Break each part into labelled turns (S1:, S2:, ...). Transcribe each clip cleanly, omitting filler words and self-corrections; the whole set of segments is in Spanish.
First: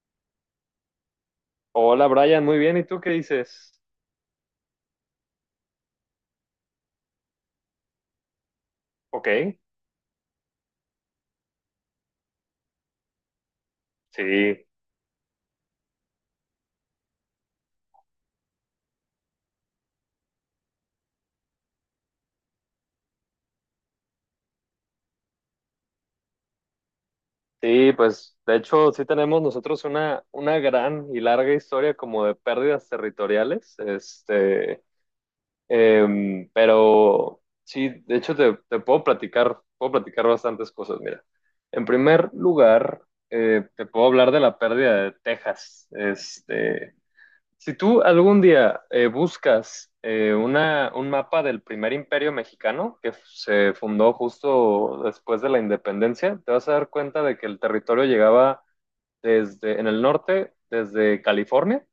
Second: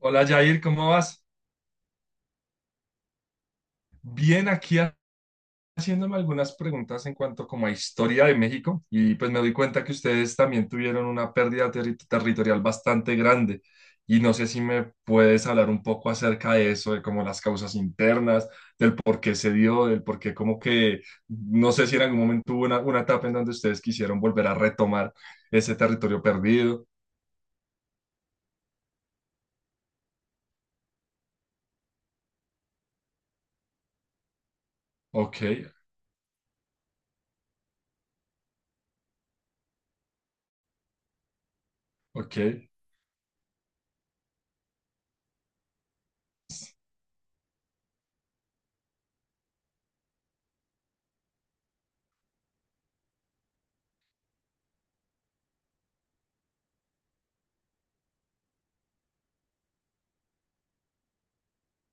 S1: Hola Jair, ¿cómo vas?
S2: Hola Brian, muy bien. ¿Y tú qué dices?
S1: Bien, aquí haciéndome algunas preguntas en cuanto como a historia de México y
S2: Ok,
S1: pues me doy cuenta que ustedes también tuvieron una pérdida territorial bastante grande y no sé si
S2: sí,
S1: me puedes hablar un poco acerca de eso, de como las causas internas, del por qué se dio, del por qué como que no sé si en algún momento hubo una etapa en donde ustedes quisieron volver a retomar ese territorio perdido.
S2: sí, pues de hecho sí tenemos nosotros una gran y larga historia como de pérdidas territoriales,
S1: Ok.
S2: pero sí, de hecho te puedo platicar bastantes cosas. Mira, en primer
S1: Ok.
S2: lugar, te puedo hablar de la pérdida de Texas. Si tú algún día buscas un mapa del primer imperio mexicano que se fundó justo después de la independencia, te vas a dar cuenta de que el territorio llegaba desde en el norte, desde California,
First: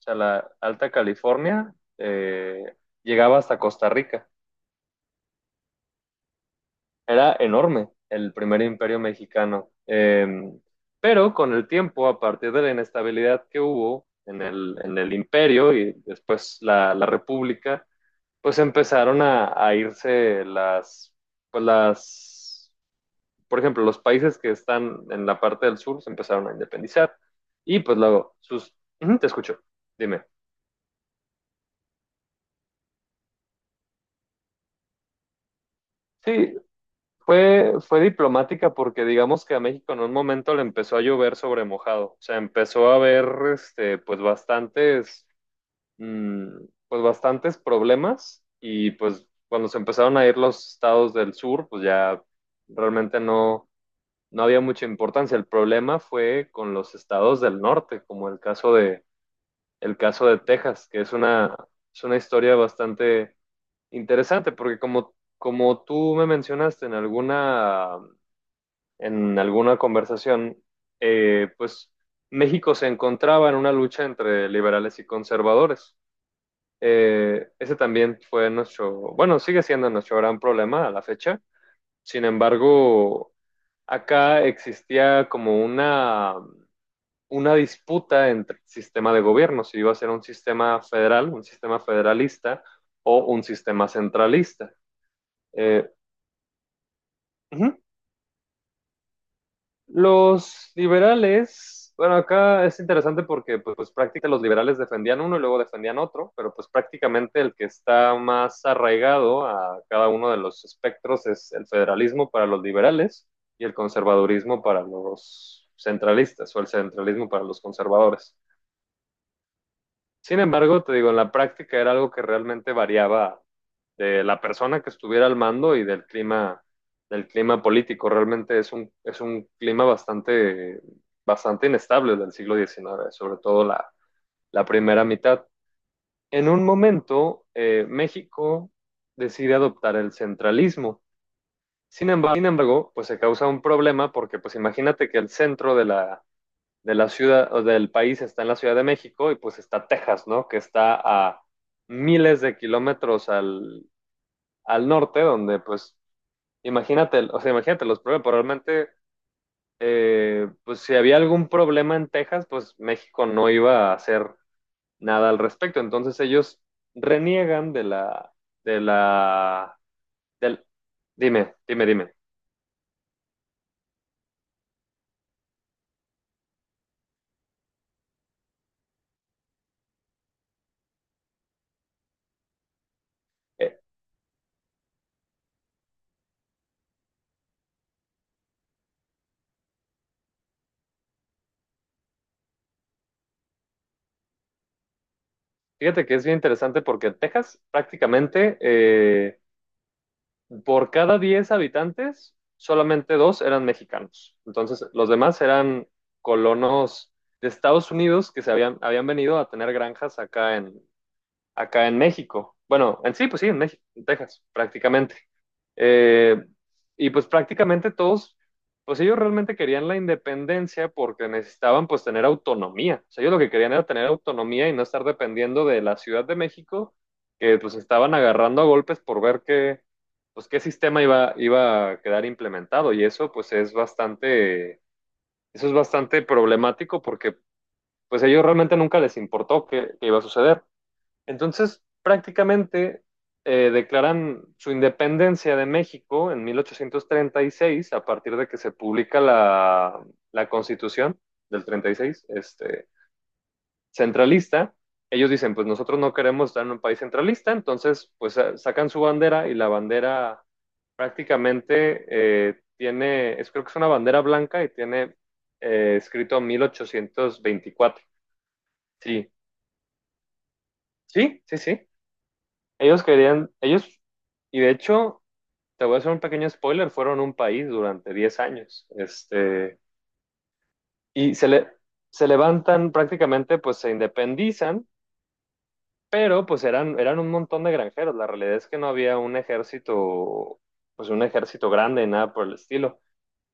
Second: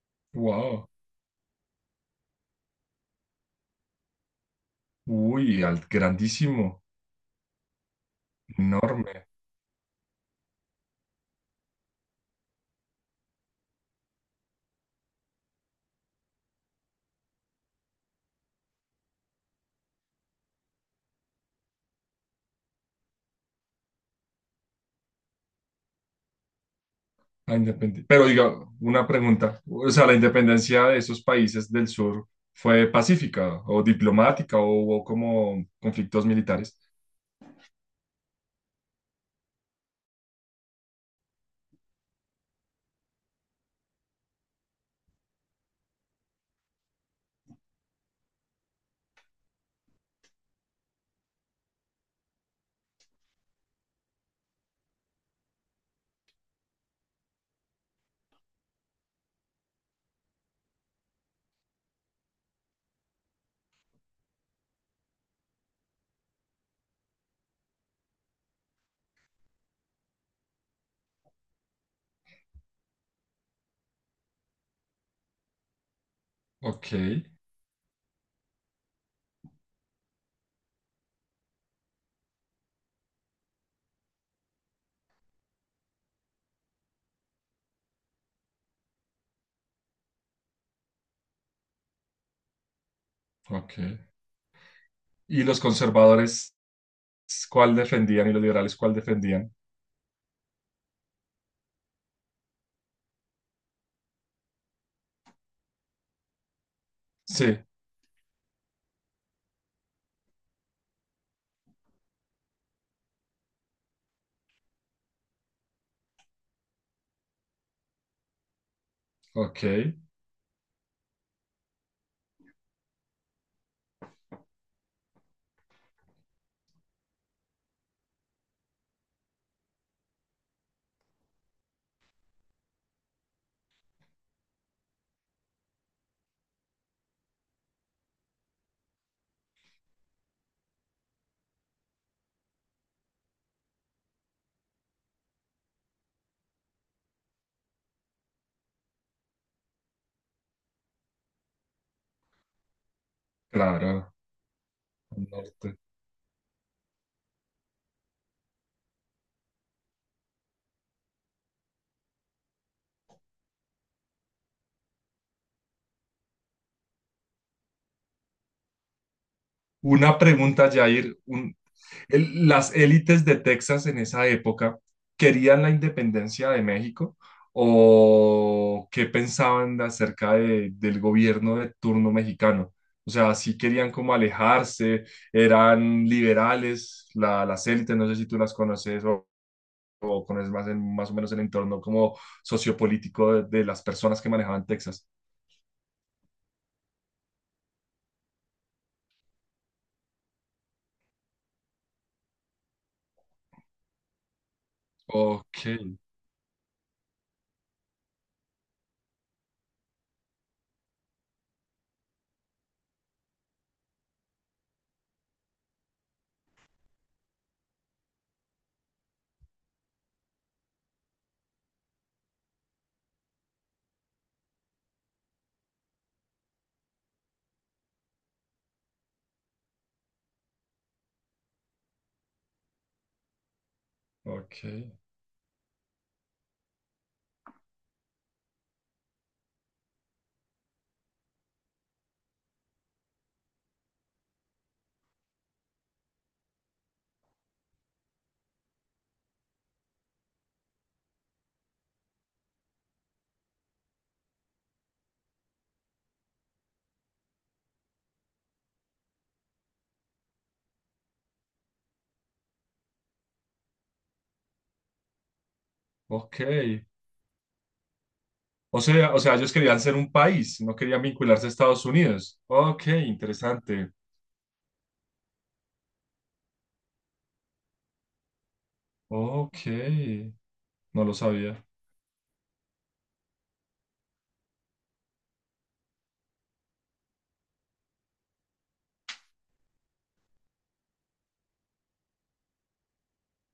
S2: o sea, la
S1: Wow,
S2: Alta California, llegaba hasta Costa Rica.
S1: uy, grandísimo,
S2: Era enorme el primer imperio
S1: enorme.
S2: mexicano. Pero con el tiempo, a partir de la inestabilidad que hubo en el imperio y después la república, pues empezaron a irse pues las, por ejemplo, los países que están en la parte del sur se empezaron a independizar y pues
S1: Pero
S2: luego
S1: diga,
S2: sus...
S1: una
S2: Ujú, te escucho,
S1: pregunta. O sea, ¿la
S2: dime.
S1: independencia de esos países del sur fue pacífica o diplomática o hubo como conflictos
S2: Sí,
S1: militares?
S2: fue diplomática porque digamos que a México en un momento le empezó a llover sobre mojado, o sea, empezó a haber, este, pues bastantes, mm, pues bastantes problemas, y pues cuando se empezaron a ir los estados del sur, pues ya realmente no había mucha importancia. El problema fue con los estados del norte, como el caso de, Texas, que es una historia bastante interesante, porque como tú me mencionaste en en alguna conversación, pues México se encontraba en una lucha entre liberales y conservadores.
S1: Ok,
S2: Ese también fue nuestro, bueno, sigue siendo nuestro gran problema a la fecha. Sin embargo, acá existía como una disputa entre el sistema de gobierno, si iba a ser un sistema federal, un sistema federalista o un
S1: ok.
S2: sistema centralista.
S1: ¿Y los
S2: Eh,
S1: conservadores cuál
S2: ujú.
S1: defendían y los liberales cuál defendían?
S2: Los liberales, bueno, acá es interesante porque prácticamente los liberales defendían uno y luego defendían otro, pero pues prácticamente el
S1: Sí,
S2: que está más arraigado a cada uno de los espectros es el federalismo para los liberales y el conservadurismo para los centralistas o el centralismo para los conservadores.
S1: ok,
S2: Sin embargo, te digo, en la práctica era algo que realmente variaba de la persona que estuviera al mando y del clima, político. Realmente es un clima bastante, bastante inestable del siglo XIX, sobre todo la primera mitad. En un momento, México decide adoptar el centralismo. Sin embargo, pues se causa un problema porque, pues imagínate que el centro de la ciudad o del país está en la Ciudad de México y pues está Texas, ¿no? Que está a miles de kilómetros al,
S1: claro.
S2: al norte,
S1: Al
S2: donde
S1: norte.
S2: pues imagínate, o sea, imagínate los problemas, pero realmente, pues si había algún problema en Texas, pues México no iba a hacer nada al respecto. Entonces ellos reniegan de la,
S1: Una
S2: del,
S1: pregunta, Jair.
S2: dime, dime, dime.
S1: ¿Las élites de Texas en esa época querían la independencia de México o qué pensaban acerca del gobierno de turno mexicano? O sea, sí
S2: Eh,
S1: querían como alejarse, eran liberales, las élites, no sé si tú las conoces o conoces más, más o menos el entorno como sociopolítico de las personas que manejaban Texas.
S2: fíjate que es bien interesante porque Texas prácticamente. Por cada 10 habitantes, solamente dos eran mexicanos. Entonces, los demás eran
S1: Ok,
S2: colonos de Estados Unidos que habían venido a tener granjas acá en México. Bueno, en sí, pues sí, en México, en Texas, prácticamente. Eh, y pues prácticamente todos, pues ellos realmente querían la independencia porque necesitaban pues tener autonomía. O sea, ellos lo que querían era tener autonomía y no estar dependiendo de la Ciudad de México, que pues estaban agarrando a golpes por ver qué, pues qué sistema iba a quedar implementado. Y eso pues es
S1: ok,
S2: bastante, eso es bastante problemático porque pues a ellos realmente nunca les importó qué, iba a suceder. Entonces, prácticamente declaran su independencia de México en 1836, a partir de que se publica la Constitución del 36, centralista. Ellos dicen, pues nosotros no queremos estar en un país centralista, entonces pues sacan su bandera y la bandera prácticamente tiene, es, creo que es una bandera blanca y tiene
S1: ok.
S2: escrito 1824.
S1: O
S2: Sí,
S1: sea, ellos querían ser un país, no querían
S2: sí,
S1: vincularse a
S2: sí, sí.
S1: Estados Unidos. Ok,
S2: Ellos querían,
S1: interesante.
S2: ellos, y de hecho, te voy a hacer un pequeño spoiler, fueron un país durante 10 años,
S1: Ok, no lo
S2: y
S1: sabía.
S2: se levantan prácticamente, pues se independizan, pero pues eran un montón de granjeros, la realidad es que no había un ejército, pues un ejército grande, nada por el estilo.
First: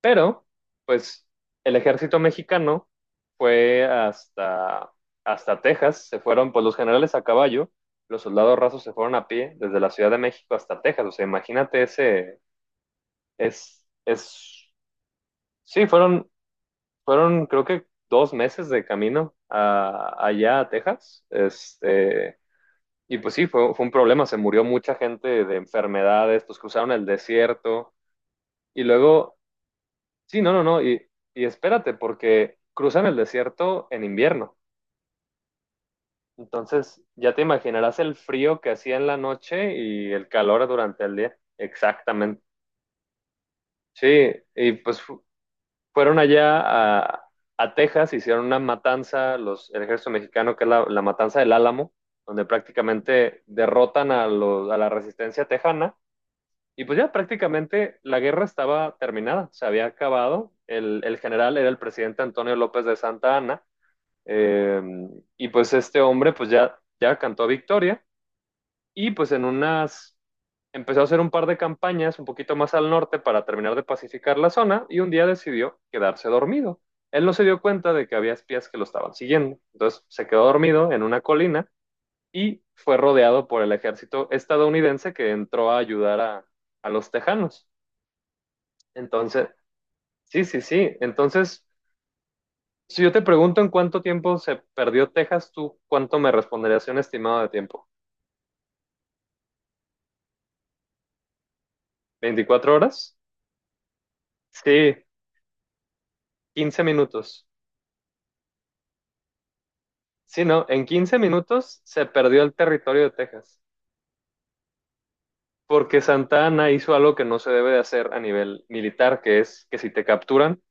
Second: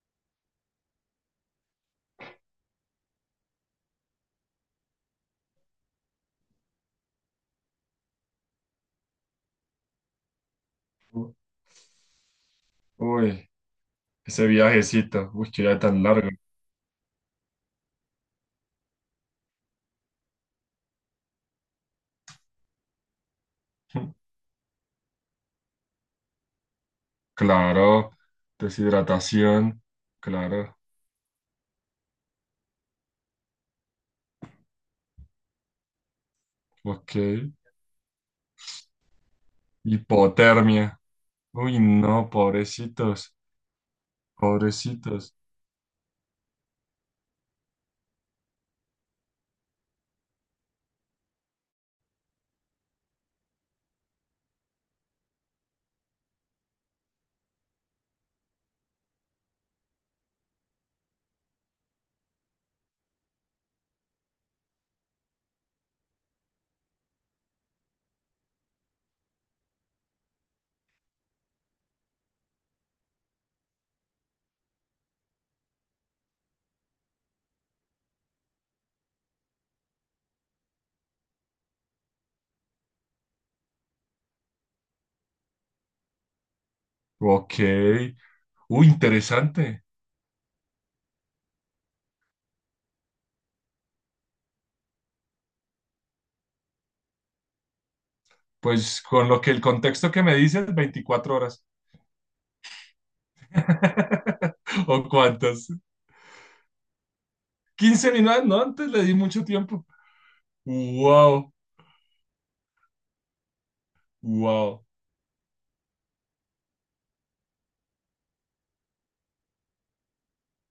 S2: Pero, pues, el ejército mexicano fue hasta Texas, se fueron, pues los generales a caballo, los soldados rasos se fueron a pie desde la Ciudad de México hasta Texas, o sea,
S1: U-
S2: imagínate
S1: Uy,
S2: es,
S1: ese
S2: es,
S1: viajecito, uy, qué viaje
S2: sí,
S1: tan largo.
S2: fueron creo que 2 meses de camino allá a Texas, y pues sí, fue un problema, se murió mucha gente de enfermedades, pues cruzaron el desierto,
S1: Claro,
S2: y luego.
S1: deshidratación,
S2: Sí, no, no,
S1: claro,
S2: no. Y, espérate, porque cruzan el desierto en invierno. Entonces,
S1: ok.
S2: ya te imaginarás el frío que hacía en la noche y el calor
S1: Hipotermia.
S2: durante el día.
S1: Uy, no,
S2: Exactamente.
S1: pobrecitos,
S2: Sí, y pues
S1: pobrecitos.
S2: fueron allá a, a Texas, hicieron una matanza, los, el ejército mexicano, que es la matanza del Álamo, donde prácticamente derrotan a la resistencia tejana. Y pues ya prácticamente la guerra estaba terminada, se había acabado. El general era el presidente Antonio López de Santa Anna. Eh, y pues este hombre pues ya, cantó victoria y pues en unas empezó a hacer un par de campañas un poquito más al norte para terminar de pacificar la zona y un día decidió quedarse dormido. Él no se dio cuenta de que había espías que lo estaban siguiendo, entonces se quedó dormido en una colina y fue rodeado por el ejército estadounidense que entró a ayudar a los
S1: Ok,
S2: tejanos.
S1: uy,
S2: Entonces,
S1: interesante.
S2: sí, sí, sí. Entonces, si yo te pregunto en cuánto tiempo se perdió Texas, ¿tú cuánto me responderías un estimado de tiempo?
S1: Pues con lo que el contexto que me dices, 24 horas.
S2: ¿24 horas? Sí.
S1: ¿O cuántas?
S2: 15 minutos.
S1: 15 minutos, no, antes le di mucho tiempo.
S2: Sí, no, en quince
S1: Wow,
S2: minutos se perdió el territorio de Texas,
S1: wow,
S2: porque Santa Ana hizo algo que no se debe de hacer a nivel militar, que es que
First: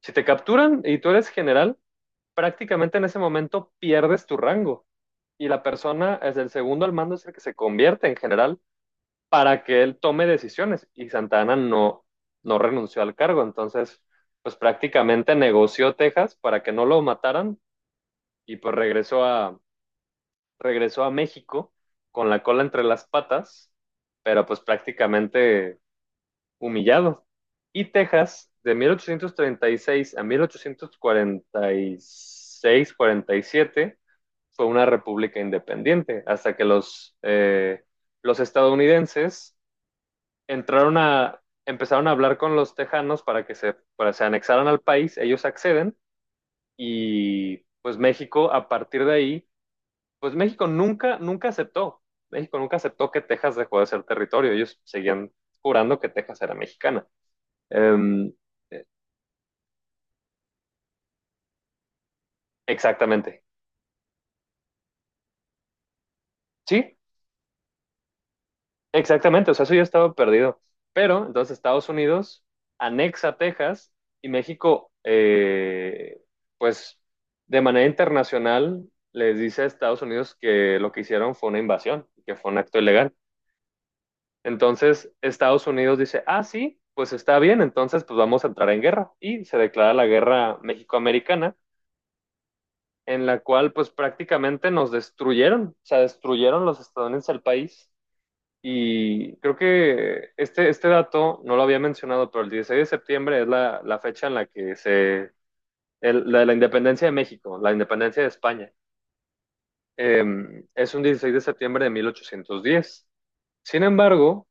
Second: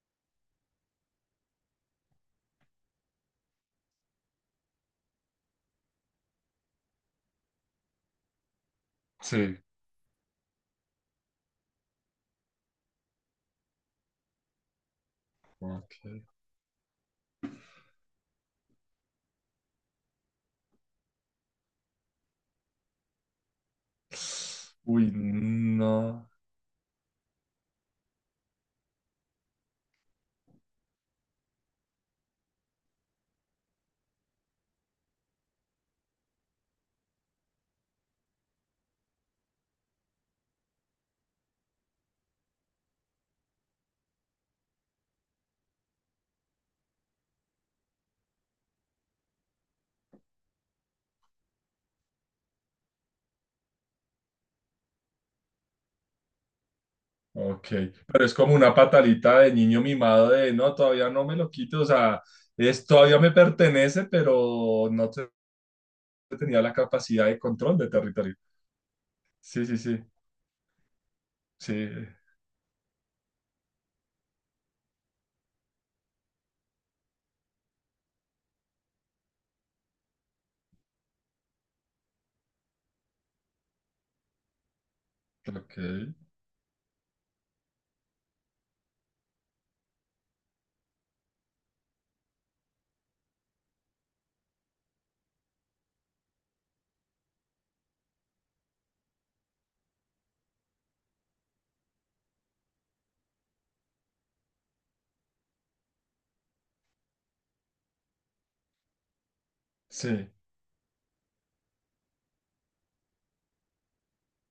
S2: si te capturan y tú eres general, prácticamente en ese momento pierdes tu rango y la persona es el segundo al mando es el que se convierte en general
S1: sí,
S2: para que él tome decisiones y Santana no, no renunció al cargo. Entonces, pues prácticamente negoció
S1: ok.
S2: Texas para que no lo mataran y pues regresó regresó a México con la cola entre las patas, pero pues
S1: Uy,
S2: prácticamente
S1: no,
S2: humillado. Y Texas, de 1836 a 1846-47, fue una república independiente, hasta que los estadounidenses entraron empezaron a hablar con los tejanos para que se, anexaran al país, ellos acceden, y pues México a partir de ahí, pues México nunca, nunca aceptó, que Texas dejó de ser territorio, ellos seguían jurando que Texas era mexicana.
S1: ok. Pero
S2: Um,
S1: es como una patalita de niño mimado de, no, todavía no me lo quito, o sea, es, todavía me
S2: exactamente.
S1: pertenece, pero no tenía la
S2: Sí,
S1: capacidad de control de territorio.
S2: exactamente, o sea,
S1: Sí,
S2: eso
S1: sí,
S2: ya
S1: sí,
S2: estaba perdido. Pero entonces
S1: sí,
S2: Estados Unidos anexa Texas y México, pues de manera internacional, les dice a Estados Unidos que lo que hicieron fue una invasión, que fue un acto ilegal. Entonces Estados
S1: ok,
S2: Unidos dice, ah, sí, pues está bien, entonces pues vamos a entrar en guerra. Y se declara la guerra México-Americana, en la cual pues prácticamente nos destruyeron, o sea, destruyeron los estadounidenses el país, y creo que este dato no lo había mencionado, pero el 16 de septiembre es la fecha en la que se... la de la independencia de México, la independencia de España. Eh,
S1: sí,
S2: es un 16 de septiembre de 1810. Sin embargo,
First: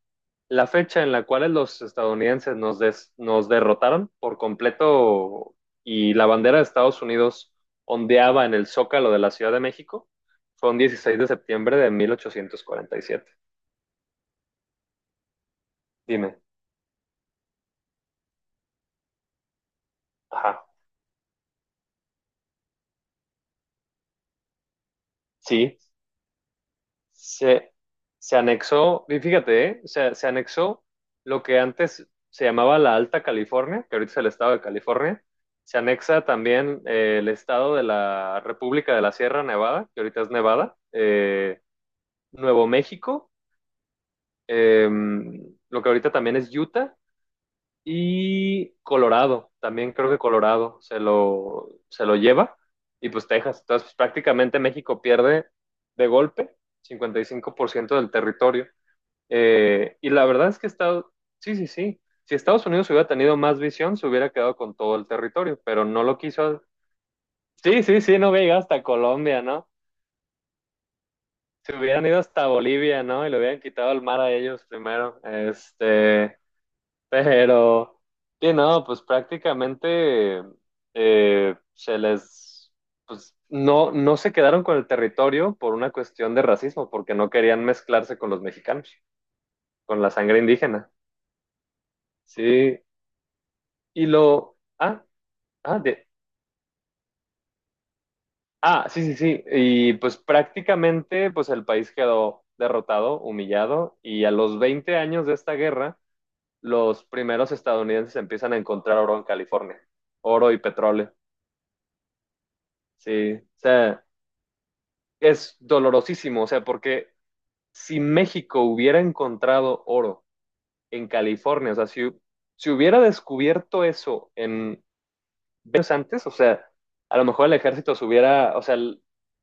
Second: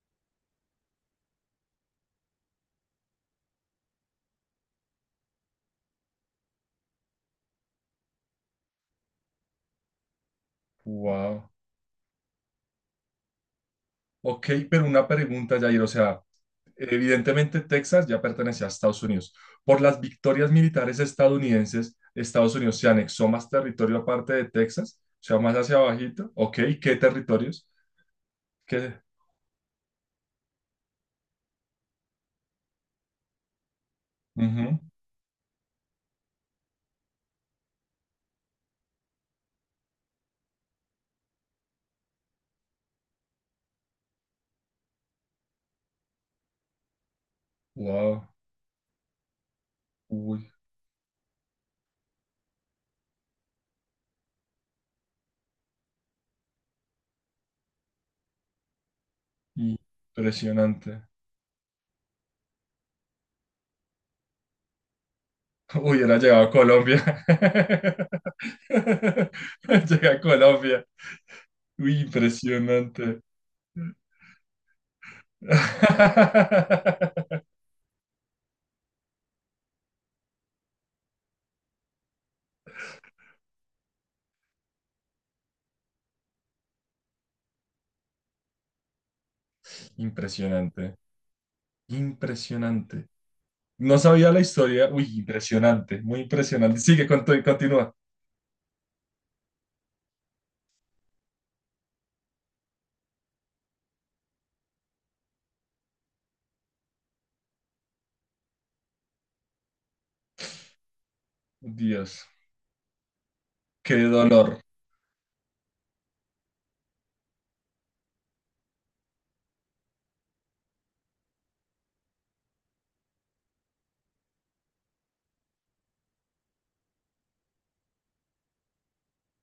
S2: la fecha en la cual los estadounidenses nos derrotaron por completo y la bandera de Estados Unidos ondeaba en el zócalo de la Ciudad de México fue un 16 de
S1: wow.
S2: septiembre de 1847.
S1: Ok, pero una pregunta, Jair, o sea,
S2: Dime.
S1: evidentemente Texas ya pertenecía a Estados Unidos. Por las victorias
S2: Ajá.
S1: militares estadounidenses, Estados Unidos se anexó más territorio aparte de Texas, o sea, más hacia
S2: Sí.
S1: abajito. Ok, ¿qué territorios?
S2: Se, se
S1: ¿Qué?
S2: anexó, y fíjate, ¿eh? Se anexó lo que antes se llamaba la Alta California, que ahorita es el estado de
S1: Ujú.
S2: California. Se anexa también, el estado de la República de la Sierra Nevada, que ahorita es Nevada, Nuevo México, eh, lo que ahorita también es Utah,
S1: Wow,
S2: y Colorado, también creo que
S1: uy,
S2: Colorado se lo lleva, y pues Texas. Entonces, pues, prácticamente México pierde de golpe 55% del territorio. Y la verdad es que
S1: impresionante.
S2: Estados, sí, sí, sí. Si Estados Unidos hubiera tenido más visión, se hubiera quedado con todo el territorio, pero no
S1: Uy,
S2: lo
S1: era llegado a
S2: quiso.
S1: Colombia.
S2: Sí, sí, sí, no hubiera llegado hasta Colombia, ¿no?
S1: Llegué a Colombia.
S2: Se
S1: Uy,
S2: hubieran ido hasta Bolivia,
S1: impresionante.
S2: ¿no? Y le hubieran quitado el mar a ellos primero. Pero, sí, no, pues prácticamente eh, se les, pues no, no se quedaron con el territorio por una cuestión de racismo, porque no querían mezclarse con los mexicanos, con la sangre indígena.
S1: Impresionante.
S2: Sí,
S1: Impresionante. No
S2: Y
S1: sabía la
S2: lo,
S1: historia.
S2: ah,
S1: Uy,
S2: ah,
S1: impresionante,
S2: de,
S1: muy impresionante. Sigue, continúa.
S2: ah, sí, sí, sí. Y pues prácticamente, pues el país quedó derrotado, humillado, y a los 20 años de esta guerra, los primeros estadounidenses empiezan a encontrar oro en California, oro y petróleo.
S1: Dios,
S2: Sí, o
S1: qué
S2: sea,
S1: dolor.
S2: es dolorosísimo, o sea, porque si México hubiera encontrado oro en California, o sea, si hubiera descubierto eso en años antes, o sea, a lo mejor el ejército subiera, o sea,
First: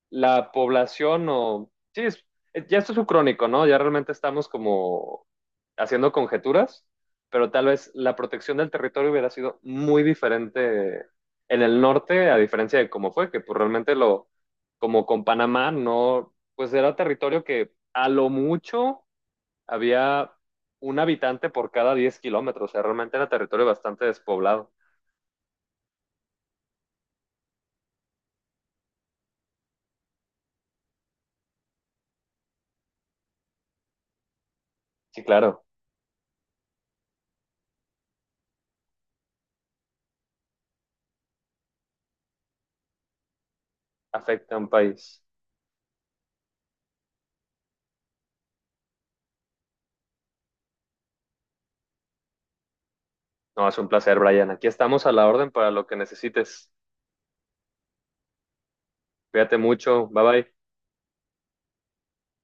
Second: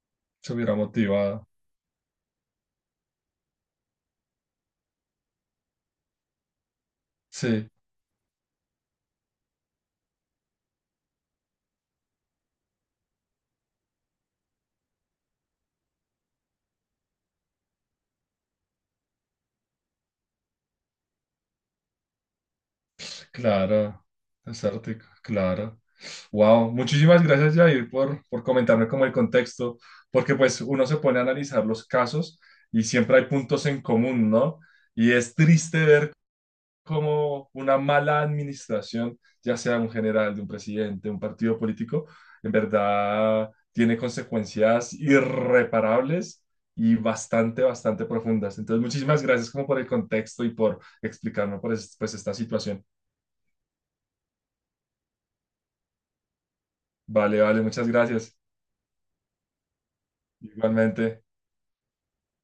S2: la
S1: Se hubiera
S2: población
S1: motivado.
S2: o... Sí, ya esto es un crónico, ¿no? Ya realmente estamos como haciendo conjeturas, pero tal
S1: Sí,
S2: vez la protección del territorio hubiera sido muy diferente en el norte, a diferencia de cómo fue, que pues realmente lo, como con Panamá, no, pues era territorio que a lo mucho había un habitante por cada 10 kilómetros, o sea, realmente era territorio
S1: claro.
S2: bastante despoblado.
S1: Desértico, claro. Wow, muchísimas gracias, Jair, por comentarme como el contexto, porque pues uno se pone a analizar los casos y siempre hay puntos en común, ¿no? Y
S2: Sí,
S1: es
S2: claro.
S1: triste ver como una mala administración, ya sea de un general, de un presidente, un partido político, en verdad tiene
S2: Afecta a un
S1: consecuencias
S2: país.
S1: irreparables y bastante, bastante profundas. Entonces, muchísimas gracias como por el contexto y por explicarme por pues esta situación.
S2: No, es un placer, Brian. Aquí estamos a la orden para lo que necesites.
S1: Vale, vale, muchas gracias.
S2: Cuídate mucho. Bye bye.
S1: Igualmente.